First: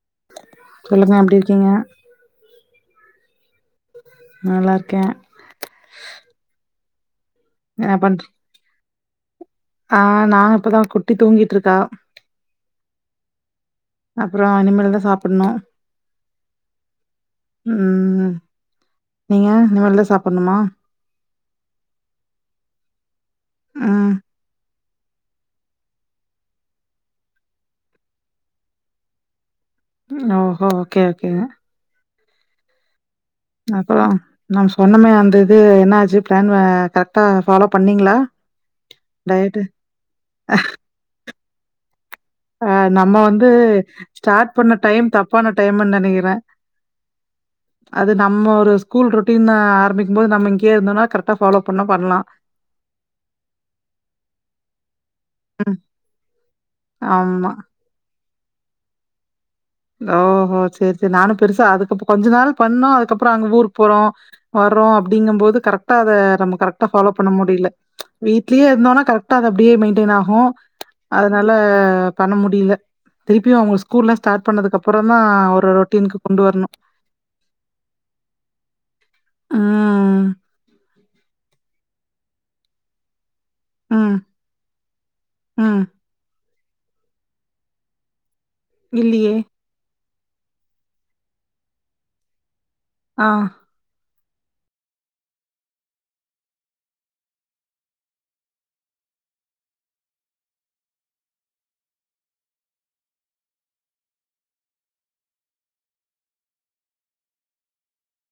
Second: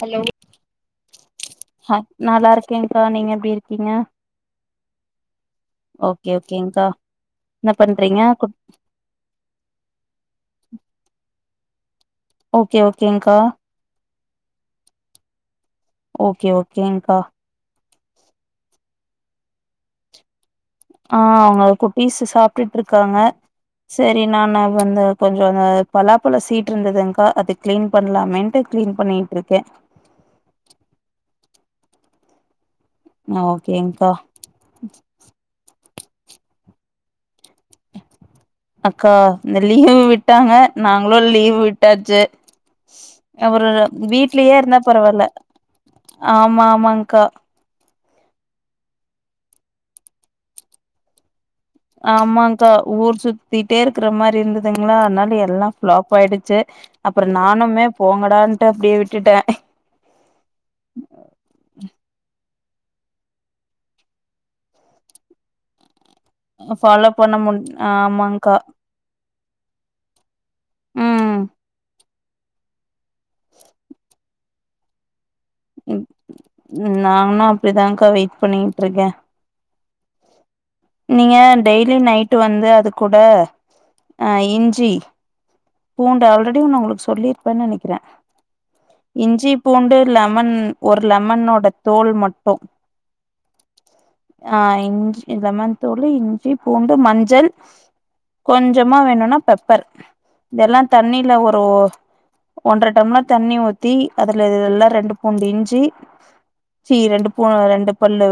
Hello சொல்லுங்க எப்படி இருக்கீங்க? நல்லா இருக்கேங்க்கா நீங்க எப்டி இருக்கீங்க நல்லாருக்கேன் ஓகே ஓகேக்கா என்ன பண்றீங்க ஆ நா இப்பதா குட்டி தூங்கிட்டுருக்கா ஓகே ஓகேங்க்கா அப்றம் இனிமேல் தா சாப்பணும் ஓகே ஓகேங்கா ம் நீங்க இனிமேல் தா சாப்பட்ணுமா ஆ அவங்க குட்டீஸு சாப்ட்டுட்டு இருக்காங்க ம். சரி நானு வந்து கொஞ்ச அந்த பலாப்பழ சீட் இருந்தது்கா அது கிளீன் பண்ணலாமேன்ட்டு கிளீன் பண்ணிட்டுருக்கே ஓஹோ ஓகே ஓகே ஓகேங்க்கா அப்பறம் நம் சொன்னமே அந்த இது என்ன ஆச்சு பிளான் கரெக்டா அக்கா இந்த டயட்டு. லீவு விட்டாங்க நாங்களும் லீவு் விட்டாச்சு அ நம்ம வந்து ஒரு வீட்லயே ஸ்டார்ட் பண்ண இருந்தா டைம் பரவால்ல தப்பான டைம்ன்னு நனைக்கறேன் ஆமா ஆமாங்க்கா அது நம்ம ஒரு ஸ்கூல் ருட்டீன் தா ஆரம்பிக்கும் போது நம்ம இங்கயே இருந்தோனா கரெ்ட் க்டா ஃபாலோ பண்ண ஆமாக்கா ஊர் சுத்திட்டே இருக்கற மாரி இருந்ததுங்களா அதனால எல்லா ம். ஃப்ளாப் ஆயிடுச்சு அப்பறம் ஆமா. நானுமே போங்கடான்ட்டு அப்டியே விட்டுட்டே ஓஹோ சரி சரி நானு பெருசா அதுக்கப்பம் கொஞ்ச நாள் பண்ணோம் அதுக்கப்பறம் அங்க ஊருக்கு போறோம் வரோம் அப்டிங்கும்போது கரெக்டா அத நம்ம கரெக்டா ஃபாலோ பண்ண முடில வீட்லேயே இருந்தோம்னா கரெக் டா அது அப்டியே மெயின்டெயன் ஆகும் ம் அதனால பண்ண முடில திருப்பியும் அங்களுக்கு ஸ்கூல்லாம் ஸ்டாட் பண்ணதுகப்றம் தா ஒரு ரொட்டின்க்கு கொண்டு வரணு நானும் அப்டிதாகா வெயிட் பண்ணிட்டுருக்கேன் ம். நீங்க டெய்லி நைட் வந்து அது கூட ம். அ இஞ்சி ம். பூண்டு ஆல்ரெடி நா உங்களுக்கு சொல்லிருப்பேன்னு நனைக்கறேன் இல்லியே! இஞ்சி பூண்டு லெமன் ஒரு லெமனோட தோல் மட்டும் ஆ ஆ இஞ்சி லெமன் தூளு இஞ்சி பூண்டு மஞ்சள் கொஞ்சமா வேணும்னா பெப்பர் இதல்லாம் தண்ணில ஒரு ஒன்றர டம்ளர் தண்ணி ஊத்தி அதுல இத எல்லாம் ரெண்டு கொஞ்ச இஞ்சி சி ரெண்டு பூ ரெண்டு பல்லு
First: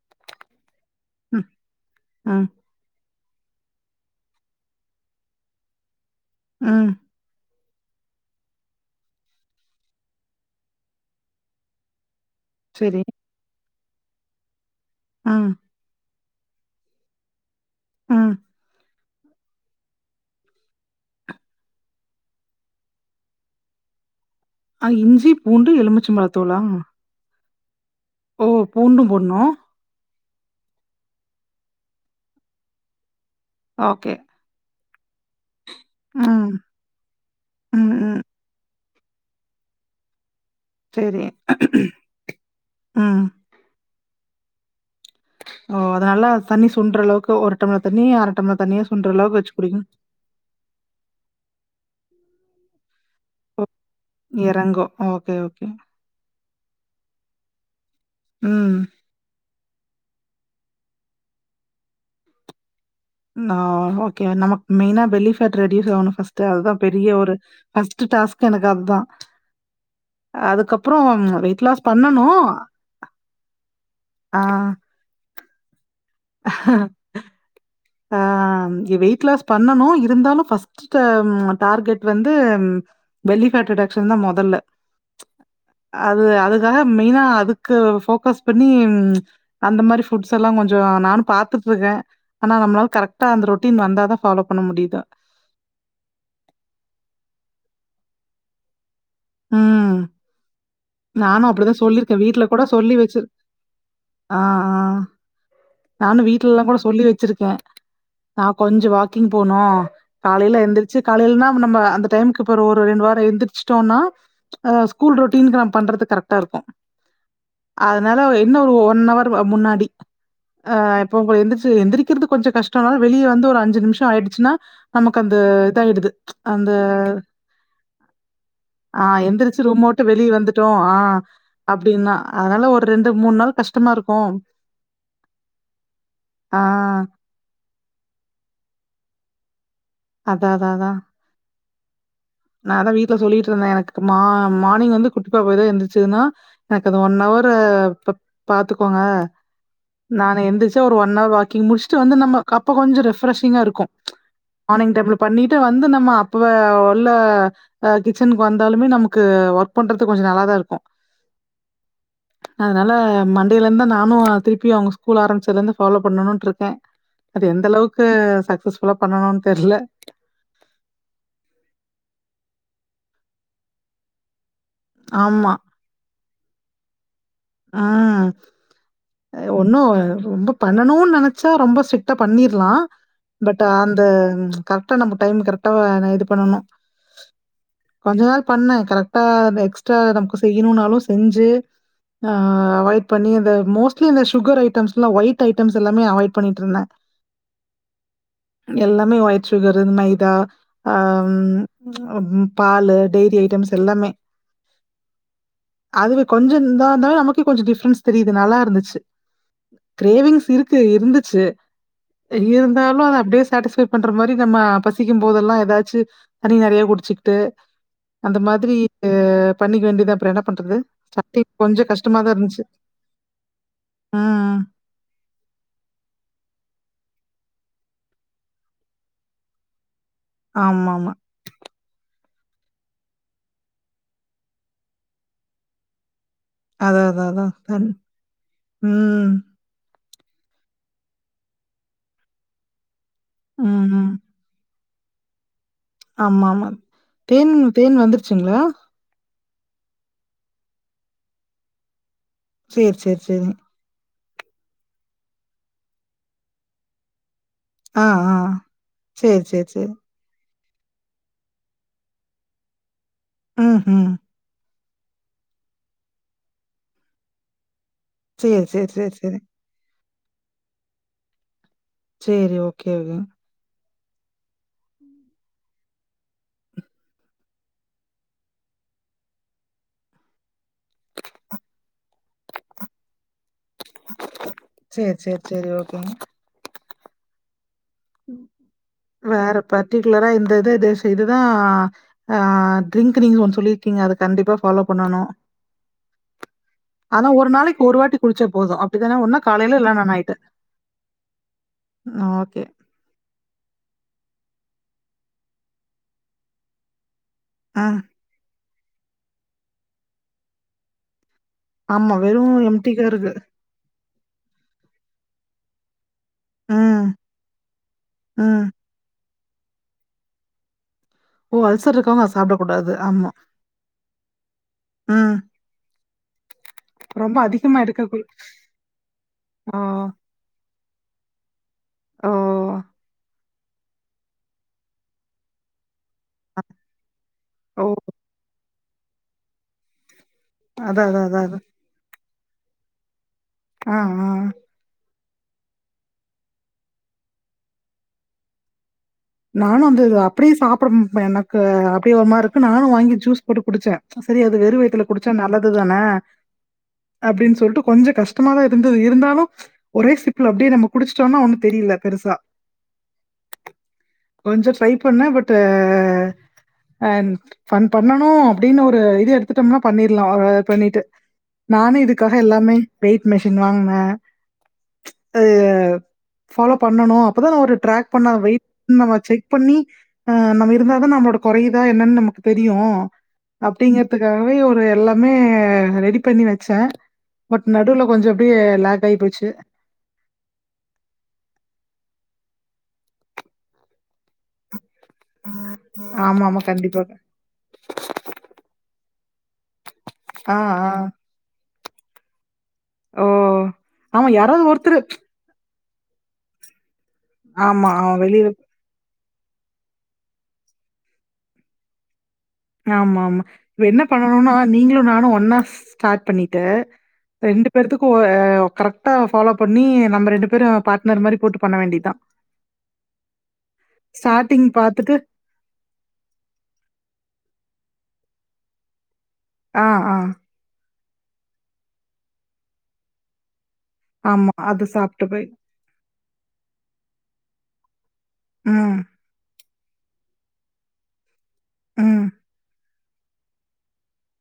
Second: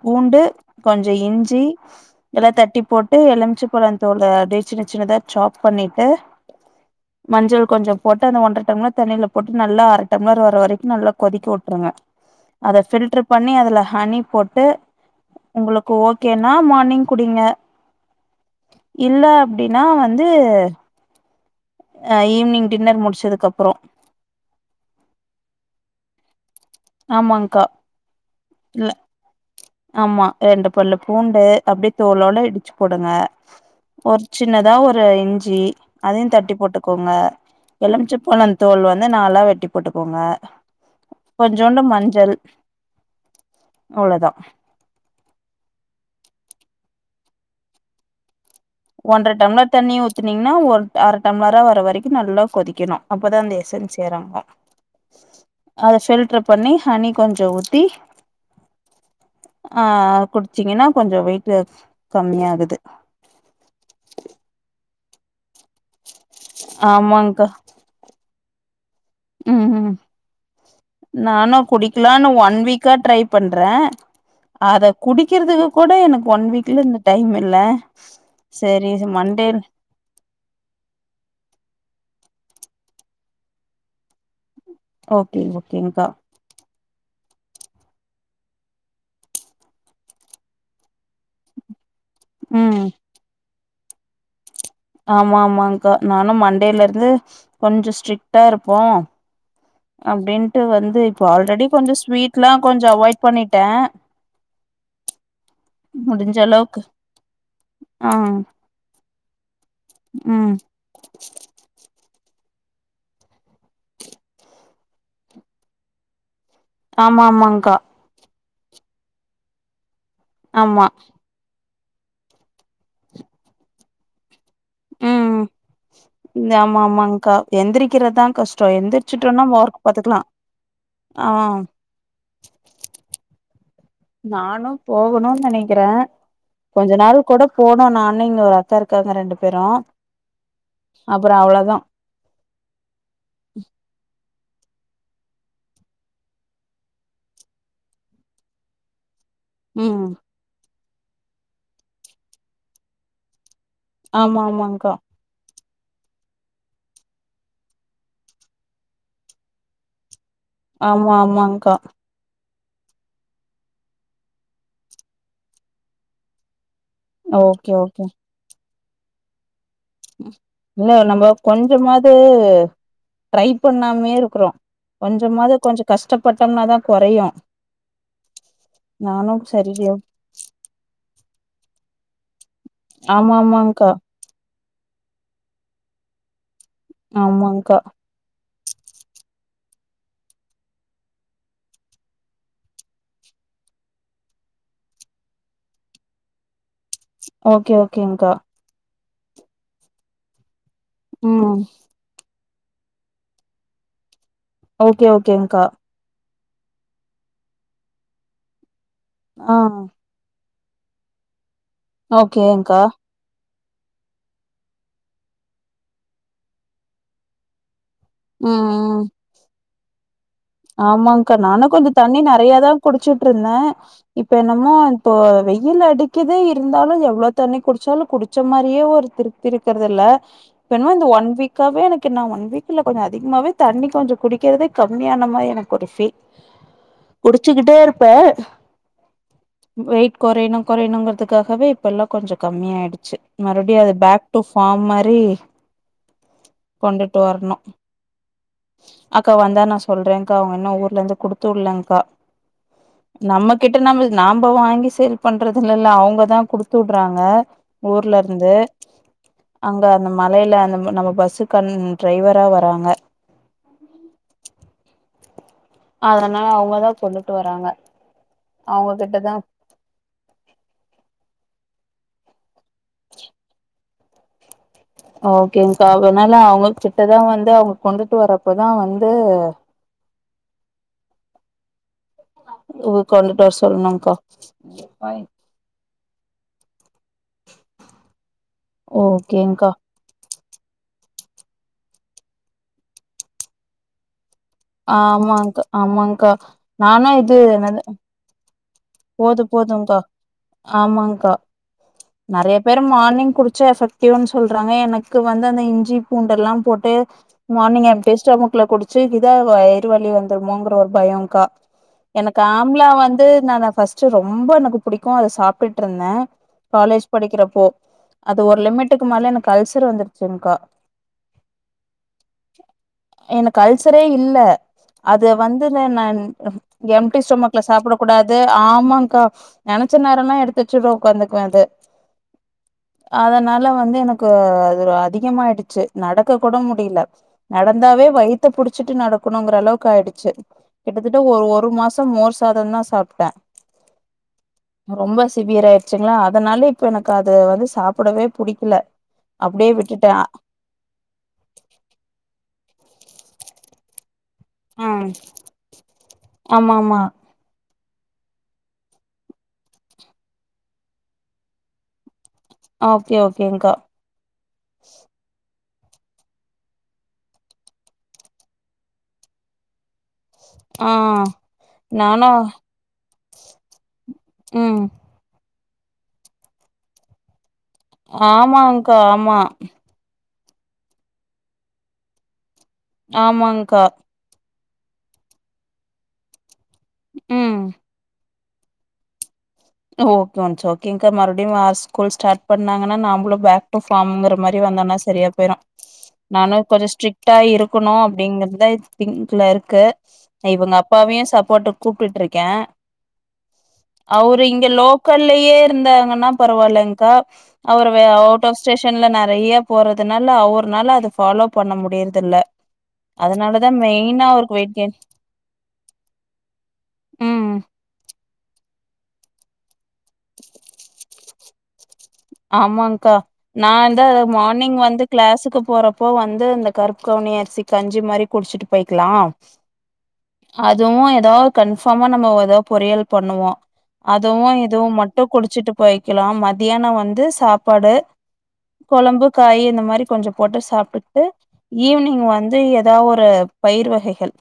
பூண்டு கொஞ்ச ம். இஞ்சி ம். எல்லா தட்டி போட் டு எலுமிச்சு பழ தோலு அப்டியே சின்ன சின்னதா சாப் பண்ணிட்டு ம் மஞ்சள் கொஞ்ச போட்டு அந்த ஒன்றர டம்ளர் தண்ணியில போட்டு நல்லா அர டம்ளர் வர வரைக்கு நல்ல கொதிக்க வுட்ருங்க அத சரி. ஃபில்டர் பண்ணி அதுல ஹனி போட்டு ம் உங்களுக்கு ஓகேனா மார்னிங் குடிங்க ம் இல்ல அப்டினா வந்து அ ஈவ்னிங் டின்னர் முடிச்சதுக்கப்றோ ஆ இஞ்சி பூண்டு எலுமிச்ச பழத் தோலா ஆமாங்கா ஓ பூண்டு போட்னு ஆமா ரெண்டு பல்லு பூண்டு அப்டியே தோலோட இடிச்சு போடுங்க ஓகே. ஒரு சின்னதா ஒரு இஞ்சி அதையு ம். தட்டி போட்டுக்கோங்க ம். ம். எலுமிச்ச பழ தோல் வந் து நாளா வெட்டி போட்டுக்கோங்க சேரி கொஞ்சோண்டு மஞ்சள் அவ்ளோ தா ஓ அதனால தண்ணி சுன்ற அளவுக்கு ஒரு டம்ள தண்ணி அர டம்ள தண்ணிய சுண்ட்ற ஒன்றர அளவுக்கு வச்சு டம்ளர் குடிங்க. தண்ணி ஊத்துனீங்ன்னா ஒரு அர டம்ளரா வர வரைக்கு நல்லா கொதிக்கணு அப்பதா அந்த எசன்ஸ் ம். எறங்கு இறங்கும். Okay, okay. அத ஃபில்ட்ரு பண்ணி ஹனி கொஞ்ச ஊத்தி ம் ஆ குடிச்சீங்கன்னா கொஞ்ச வெயிட்டு கம்மியாகுது நா ஓகே நமக்கு மெய்னா பெல்லி ஃபேட் ரெடியூஸ் ஆவனு ஃபஸ்ட்டு அதுதா பெரிய ஒரு ஆமாங்க்கா ஃபஸ்ட் டாஸ்க் எனக்கு அத்தா ம் ம் நானு வெயிட் லாஸ் குடிக்கலான் பண்ணணும். ஒன் வீக்கா ட்ரை பண்ற ஆ அத குடிக்கிறதுக்கு கூட எனக் ஆ சரி எ வெயிட் லாஸ் மண்டே பண்ணனு இருந்தாலு ஃபஸ் ட்டு டார்கெட் வந்து பெல்லி ஃபேட் ரிடக்க்ஷன் தா மொதல்ல ஓகே ஓகேங்க்கா அது அது தா மெய்னா அதுக்கு ஃபோக்கஸ் பண்ணி அந்த மாரி ஃபுட்ஸ் எல்லா கொஞ்ச நானு பாத்துட்ருக்க ஆனா ம் நம்மளால கரெக்டா அந்த ரொட்டீன் வந்த தா ஃபாலோ பண்ண முடியுது ஆமா ஆமாங்கா நானு மண்டேல இருந்து கொஞ்சோ ஸ்ட்ரிக்டா இருப்போ ம் அப்டின்ட்டு வந்து இப்ப நானும் ஆல்ரெடி அப்படிதான் கொஞ்ச சொல்லிருக்கே. வீட்ல ஸ்வீட்லா கூட கொஞ்ச சொல்லி அவாய்ட் வச்சிரு பண்ணிட்ட ஆ ஆ நானு முடிஞ்ச வீட்டுலலா கூட அளவுக்கு சொல்லி வச்சிருக்கே ஆ சாப் கொஞ்ச வாக்கிங் போனு ம் காலையில எந்திரி ச்சி காலையில்னா நம்ம அந்த டைமுக்கு இப்ப ஒரு ஒரு ரெண்டு வாரோ எந்திரிச்சிட்டோனா ஆ ஸ்கூல் ரொட்டீனுக்கு நா பண்றது கரெக்டா இருக்கு ஆமா ஆமாங்கா அதனால என்ன ஒரு ஒன் ஆவர் அ முன்னாடி அ ஆமா இப்ப உங்க எந்திருச்சி எந்திரி கிறது கொஞ்ச கஷ்ட தா வெளிய வந்து ஒரு அஞ்சி நிமிஷோ ஆய்டுச்சின்னா நமக்கு அந்த ம் இதாயிடுது அந்த எந்திரிக்கிறதா கஷ் ஆ எந்திரிச்சு ரூமவுட்டு வெளிய வந்துட்டோ ஆ அப்படின்னா அதனால ஒரு ரெண்டு மூணு நாள் கஷ் நானு போகணுனு நினைக்கிறே ஆ கொஞ்ச நாள் கூட போனோ நானு இங்க ஒரு அக்கா இருக்காங்க ரெண்டு பேரு அதா அதா அதா அப்புற அவ்வளதா நா அதான் வீட்ல சொல்லிட்டு இருந்தே எனக்கு மா மார்னிங் வந்து குட்டி பாப்பா எதா எந்துச்சதுன்னா எனக்கு அது ஒன் ஹவர் பா பாத்துக்கோங்க ம் நானு எந்துச்சா ஒரு ஒன் ஹவர் வாக்கிங் முடிச்சுட்டு வந்து நம்ம அப்ப கொஞ்ச ரெஃப்ரெஷிங்கா இருக்கு ஆமா ஆமாங்க்கா மார்னிங் டைம்ல பண்ணிட்டு வந்து நம்ம அப்ப நல்ல கிச்சனுக்கு வந்தாலுமே நமக்கு ஒர்க் பண்றதுக் கொஞ்ச நல்லா தா இருக்கு ஆமா ஆமாங்கா அதனால மண்டேல இருந்தான் நானு திருப்பியும் அவங்க ஸ்கூல் ஆரம்பிச்சதுல இருந்து ஃபாலோ பண்ணணும்ட்டு இருக்கே அது எந்த ஓகே அளவுக்கு ஓகே சக்சஸ்ஃபுல்லா பண்ணணுனு தெர்ல இல்ல நம்ம கொஞ்சமாவது ட்ரை பண்ணாமே இருக்கிறோ ஆமா. கொஞ்சமாவது கொஞ்ச கஷ்டப்பட்டோம்னாதா குறையு ஆ சரி ஒன்னு ரொம்ப பண்ணணுனு நினைச்சா ரொம்ப ஸ்டிட்டா பண்ணிரர்லா ஆமா பட் ஆமாங்க்கா அந்த கரெக்டா நம்ம டைம் கரெக்டா நம்ம இது பண்ணணு ஆமாங்கா கொஞ்ச நாள் பண்ணேன் கரெக்டா எக்ஸ்ட்ரா நமக்கு செய்யணுனாலு செஞ்சு ஆ அவாய்ட் பண்ணி அந்த மோஸ்ட்லி இந்த சுகர் ஐட்டம்ஸ்லா ஒயிட் ஐட்டம்ஸ் எல்லாமே அவாய்ட் பண்ணிட்டு இருந்தே ஓகே ஓகேங்கா எல்லாமே ஒயிட் சுகரு மைதா ஆம் ம் பால்லு டெயிரி ஐட்டம்ஸ் எல்லாமே ஓகே ஓகேங்கா அதுவே கொஞ்ச இந்தா தா இருந்தாலே நமக்கே கொஞ்ச டிஃப்ரென்ஸ் தெரியுது நல்லா இருந்துச்சு ஆ கிரேவிங்ஸ் இருக்கு இருந்துச்சு ஓகேங்க்கா இருந்தாலு அது அப்படியே சாட்டிஸ்ஃபை பண்ற மாரி நம்ம பசிக்கும் போதெல்லா எதாச்சு தண்ணி நிறைய குடிச்சுக்கிட்டு அந்த ம் மாதிரி ம் பண்ணிக்க வேண்டியதா அப்புற என்ன பண்றது ஸ்டாடிங் ஆனா கொஞ்ச தண்ணி நிறைய தா குடிச்சுட்டு இருந்தே இப்ப ம். என்னமோ இப்போ வெயில் அடிக்கிது இருந்தாலு எவ்ளோ தண்ணி குடிச்சாலும் குடிச்ச மாரியே ஒரு திருப் இருக்கிறதுல்லா இப்ப என்னமோ இந்த ஆமாமா. ஒன் வீக் க்காவே எனக்கு நா ஒன் வீக்ல கொஞ்சம் அதிகமாவே தண்ணி கொஞ்ச குடிக்கிறதே கம்மியான மாரி எனக்கு ஒரு ஃபீ அதா அதா அதா ம் வெயிட் குறையணு குறையணுங்கிறதுக்காகவே இப்ப எல்லா கொஞ்ச கம்மியயிடுச்சு மறுபடியும் ம், அது ம். பேக் டு ஃபார்ம் மாரி ஆமா ஆமா கொண்டுட்டு தேன் வரணு தேன் வந்துருச்சுங்களா அக்கா வந்தா நா சொல்றேன்கா அவுங்க இன்னு ஊர்ல இருந்து குடுத்து உட்லேங்க்கா சேரி, சேரி, சேரி. நம்மகிட் ட நம்ம நாம்ப வாங்கி சேல் பண்றது இல்லல்ல அவுங்கதா குடுத்து விடுறாங்க ஆ, ஊர்ல ஆ. இருந்து சேரி, சேரி, அங்க சேரி. அந்த மலையில அந்த நம்ம பஸ் கண் டிரைவரா வராங்க ம்ஹு அதனனால அவங்கதா கொண்டுட்டு வராங்க சேர் அவங்க சேர் சேர் கிட்டதா செரி சேரி ஓகே ஒகே ஓகேங்க்கா அதனால அவங்க கிட்டதா வந்து அவங்க கொண்டுட்டு வரப்பதா வந்து உ கொண்டுட்டு வர சொல்ணுக்கா செரி ஓகேங் வேற ஓகேங்க்கா பட் டிகுலரா இந்த இது இது ச இதுதா ஆ ட்ரிங்க் நீங்க ஒன்னு சொல்லிருக்கீங்க அது கண்டிப்பா ஃபாலோ பண்ணணும். ஆமாக் ஆமாங்கா நானு இது என்னது புளுச்சா போது அப் போது போதுக்கா ஆமாங்கா நெறைய ஓகே. பேர் மார்னிங் குடிச்சா எஃபெக்டிவ்ன்னு சொல்றாங்க எனக்கு வந்து அந்த இஞ்சி பூண்டெல்லா போட்டு மார்னிங் ம். எம்ட்டி ஸ்டொமக்குல குடிச்சு இதா வயறு வலி வந்துருமோங்கிற ஒரு பயோங்கா ஆமா எனக்கு வெறும் ஆம்லா எம்டி வந்து கருக்கு. நானா ஃபஸ்ட் ரொம்ப எனக்கு புடிக்கு அத சாப்ட்டுட்ருந்தே ம், காலேஜ் படிக்கிறப்போ அது ஒரு ம். லிமிட்டுக்கு மேல எனக்கு அல்சர் வந்துருச்சுங்கக்கா ஓ அல்சர் இருக்கவங்க அத சாப்பிடக்கூடாது. ஆமா. எனக்கு அல்சரே இல்ல அது ம். வந்துல நான் எம்ட்டி ரொம்ப ஸ்டோமக்ல அதிகமா சாப்புடக் எடுக்கக்கூ கூடாது ஆமாங்க்கா ஓ, நெனச்ச நேரோல்லா எடுத்து வச்சுட்டு உக்காந்துக்குவே அத ஓ. அதனால வந்து எனக்கு அது அதிகமாயிடுச்சு நடக்கக் கூட முடியலே ஓ நடந்தாவே வயித்த புடிச்சுட்டு நடக்கணுங்குற அளவுக்கு ஆயிடுச்சு அதா கிட்டத்தட்ட அதா ஒ அதா அதா ஒரு மாசோ மோர் சாதந்தா சாப்ட்ட ஆ ஆ அ ரொம்ப சிவியர் ஆயிடுச்சுங்ளா அதனால இப்போ எனக்கு அத வந்து சாப்புடவே புடிக்கல அப்டியே நானு வந்து விட்டுட்டேன் அப்டியே சாப்புட எனக்கு அப்டியே ஒரு மாருக்கு நானு வாங்கி ஜூஸ் போட்டு குடிச்சே செரி அது வெறு வயத்துல குடிச்சா நல்லதுதானே ஆமா ஆமா அப்டின் சொல்ட்டு கொஞ்சோ கஷ்டமாதா இருந்தது இருந்தாலு ஒரே சிப்புல அப்டியே நம்ம குடிச்சிட்டோனா ஒன்னு தெரில பெருசா ஓகே ஓகேங்க்கா கொஞ்சோ ட்ரை பண்ணே பட் அன் ஃபன் பண்ணணு அப்டின்னு ஒரு இது எடுத் துட்டோம்னா பண்ணிர்லா ஆ பண்ணிட்டு நானு இதுக்காக நானும் எல்லாமே வெயிட் மெஷின் வாங்குனே ம் து ஃபாலோ பண்ணணு அப்பதா நம ஒரு ட்ராக் பண்ணா வெயிட் ஆமாங்க்கா நம்ம ஆமா செக் பண்ணி ஆ நம்ம இருந்தாதா நம்மோட கொறயுதா என்னன்னு நமக்கு தெரியு ஆமாங்க்கா அப்டிங்கற த்துக்காகவே ஒரு எல்லாமே ரெடி பண்ணி வச் சே ம் பட் நடுவுல கொஞ்சோ அப்டியே லாக் ஆகி போச்சு ஓகே ஒன்ஸ் ஓகேங்கா மறுபடியு வே ஸ்கூல் ஸ்டார்ட் பண்ணாங்கன்னா நம்மலு பேக் ட்டு ஃபார்ம்ங்குற மாரி வந்தோன்னா சரியா போயிரு ஆமா, நானு ஆமா. கொஞ்சோ கண்டிப்பாக. ஸ்ட்ரிக்டா இருக்கணு அப்டிங்கறதுதா திங்க்ல இருக்கு நா ஆ, இவ்ங்க ஆ. அப்பாவையு சப்போர்ட்டுக் கூப்ட்டுட்டுருக்கே அ ஆமா யாராவ்து ஒருத்தரு ட்லேயே இருந்தாங்கன்னா பரவாயில்லங்கக்கா ஆமா, அவர் வே அவன் அவுட் வெளியில ஆஃப் ஸ்டேஷ் ஷன்ல நெறைய போறதுனால அவர்னால அத ஃபாலோ பண்ண முடியுறதுல்ல ஆமா ஆமா இப்ப என்ன பண்ணணுன்னா வெயிட் கெயின் நீங்களு நானு ஒன்னா ஸ்டார்ட் பண்ணிட்டு ம் ரெண்டு பேத்துக்கு ஒ அ கரெக்டா ஃபாலோ பண்ணி நம்ம ரெண்டு பேரு பார்ட்னர் மாரி போட்டு பண்ண வேண்டிதா ஆமாங்க்கா நா வந்து அது ஸ்டார்ட்டிங் மார்னிங் வந்து பார்த்துட்டு கிளாஸுக்கு போறப் ப்போ வந்து இந்த கருப்பு கவுனி அரிசி கஞ்சி மாதிரி குடிச்சிட்டு போயிக்கலாம் ஆ ஆ அதுவு ஏதாவது கன்ஃபார்மா நம்ம ஏதா பொரியல் பண்ணுவோ அதுவு ஆமா. அது இதுவு சாப்ட்டு மட்டும் போய் குடிச்சிட்டு போயிக்கலாம் மத்தியானம் வந்து சாப்பாடு ம், கொழம்பு காய் இந்த மாரி கொஞ்சோ போட்டு சாப்ட்டுட்டு ஈவினிங் ம். வந்து ஏதாவது ஒரு பயிர் வகைகள்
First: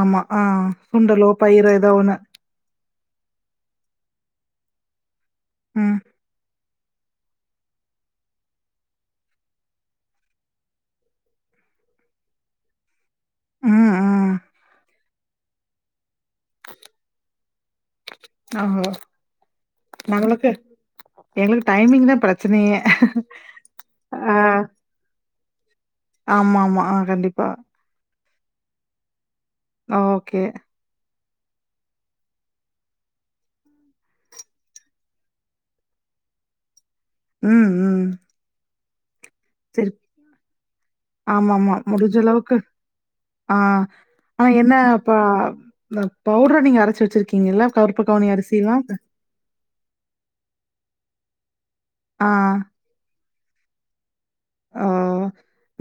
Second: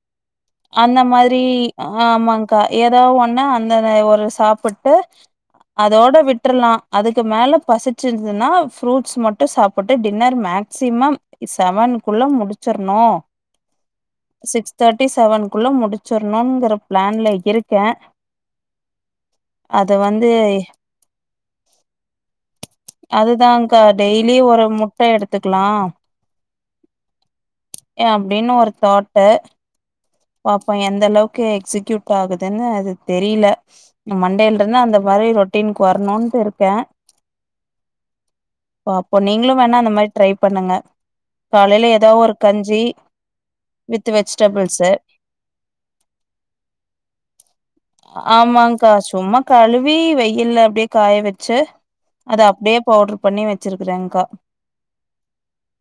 ஆமா. ஆ அன்ன சுண்டலோ, மாதிரி பயிரோ ஏதோ ஒண்ணு. ஆமாங் கா ஏதாவ் ஒண்ணா அந்த ஒரு சாப்பிட்டு ம், அதோட விட் டுர்லாம் அதுக்கு மேல பசிச்சிருதுன்னா ஃப்ரூட்ஸ் மட்டும் சாப்பிட்டு டின்னர் மேக்சிமம் செவனுக்குள்ள முடிச்சிரணும் ம், ம். சிக்ஸ் தேர்ட்டி செவனுக்குள்ள முடிச் ச்சுர்ணுங்குற ப்ளான்ல இர்க்கே ஓஹோ! அத வந்து நம்மளுக்கு எங்களுக்கு டைமிங் தான் பிரச்சனையே. அது தான்க்கா டெய்லி ஒரு முட்ட எடுத்துக்கலா ஆமாம்மா ஆ கண்டிப்பா ஏ அப்டின்னு ஒரு தாட்டு ஓகே இப்போ எந்த அளவுக்கு எக்ஸிகியூட் ஆகுதுன்னு அது தெரில இந்த மன்டேல இருந்து அந்த மாதிரி ரொட்டின்க்கு வரணும்னு இருக்கே ம் ம் பாப்போ நீங்களு வேணா சரி. அந்த மாரி ட்ரை பண்ணுங்க ஆமாமா. காலைல முடிஞ்ச எதாவ் ஒரு அளவுக்கு கஞ்சி ஆ வித் ஆனா என்ன வெஜிடபிள்ஸ் அப்ப பவுடர் நீங்க அரச்சு வச் சிருக்கிங்கல்ல கருப்பு கவ்னி அரிசி எல்லா ஆமாங்க்கா சும்மா கழுவி வெயில்ல அப்டியே காய வச்சு ஆ. அத அப்டியே பவுடர் பண்ணி வச்சிருக்கறேங்கா ஆ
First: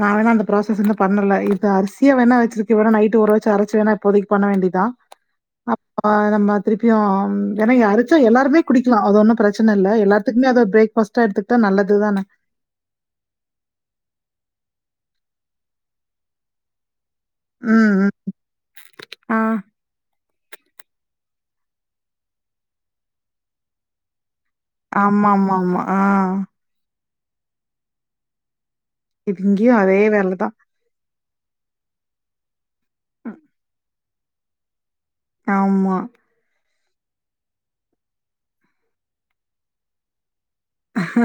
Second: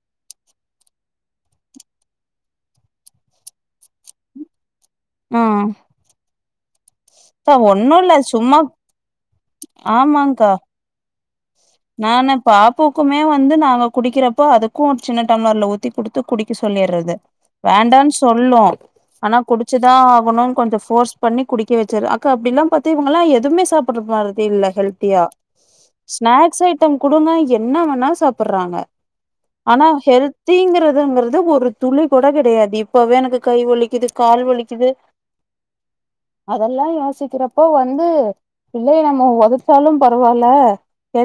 நா வேணா அந்த ப்ராசஸ் இன்னு பண்ணல இது அரிசிய வேணா வச்சிருக்க வேணா நைட்டு ஊர வச்சு அரச்சு வேணா இப்போதிக்கு பண்ண வேண்டியதா ம் அப்பா நம்ம திருப்பியு க்கா ஏனா ஒன்னு அரச்ச இல்ல சும்மா எல்லாருமே குடிக்கலா அது ஒன்னு ப்ரச்சன இல்ல எல்லாத்துக்குமே ஆமாங்க்கா அது ஒரு பிரேக் ஃபாஸ்ட் முட்ட எடுத்துக்கிட்டா நல்லது தான நானு பாப்புக்குமே வந்து நாங்க குடிக்கறப்போ அதுக்கு ஒரு சின்ன டம்ளர்ல ஊத்தி குடுத்து குடிக்க சொல்லிர்றது ம், ம். வேண்டான்னு சொல்லு ஆனா ஆ. குடிச்சு குடிச்சு தா ஆகணு கொஞ்சோ போர்ஸ் பண்ணி குடிக்க வெச்சிரு அக்கா அப்டி எல்லா பாத்தி இவங்கல்லா எதுமே சாப்பற மாரி இல்ல ஹெல்த்தியா ஆம்மாம்மா ஸ்நாக்ஸ் ஐட்டம் குடுங்க என்னா வேணா சாப்ட்றாங்க இங்கேயும் ஆனா அதே வேல தான். ஹெல்திங்கிறதுங்கறது ஒரு துளி கூட கெடையாது இப்பவே எனக்கு கை வலிக்குது கால் வலிக்குது ஆம்மா அதெல்லா யோசிக்கிறப்போ வந்து பிள்ளைய நம்ம உதச்சாலு பரவால்ல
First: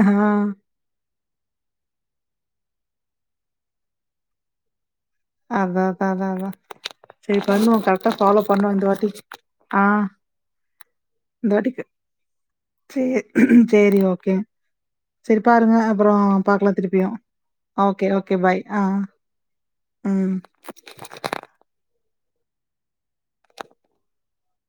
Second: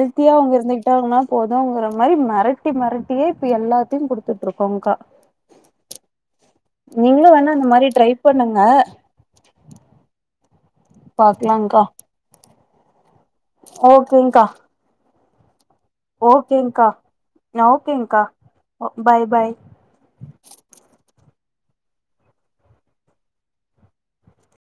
ஆ. அவ்ங்க இருந்திக் கிட்டாங்குனா போதுங்கிற மாரி மெரட்டி மெரட்டியே இப்ப எல்லாத்தையு குடுத்துட்டு இருக்கோங்கா அதா தா தா தா செரி வேணா இந்த பண்வோ மாரி ட்ரை கரெக்டா ஃபாலோ பண்ணுங்க பண்ணுவோ இந்த வாட்டி ஆ பாக்லாங்கா சேர் செரி ஓகே ஓகேங்க்கா செரி பாருங்களே அப்றோ பாக்லா ஓகேங்க்கா திருப்பியு ஓகே ஓகேங்க்கா ஓகே பாய் ஆ பாய் பாய் ம்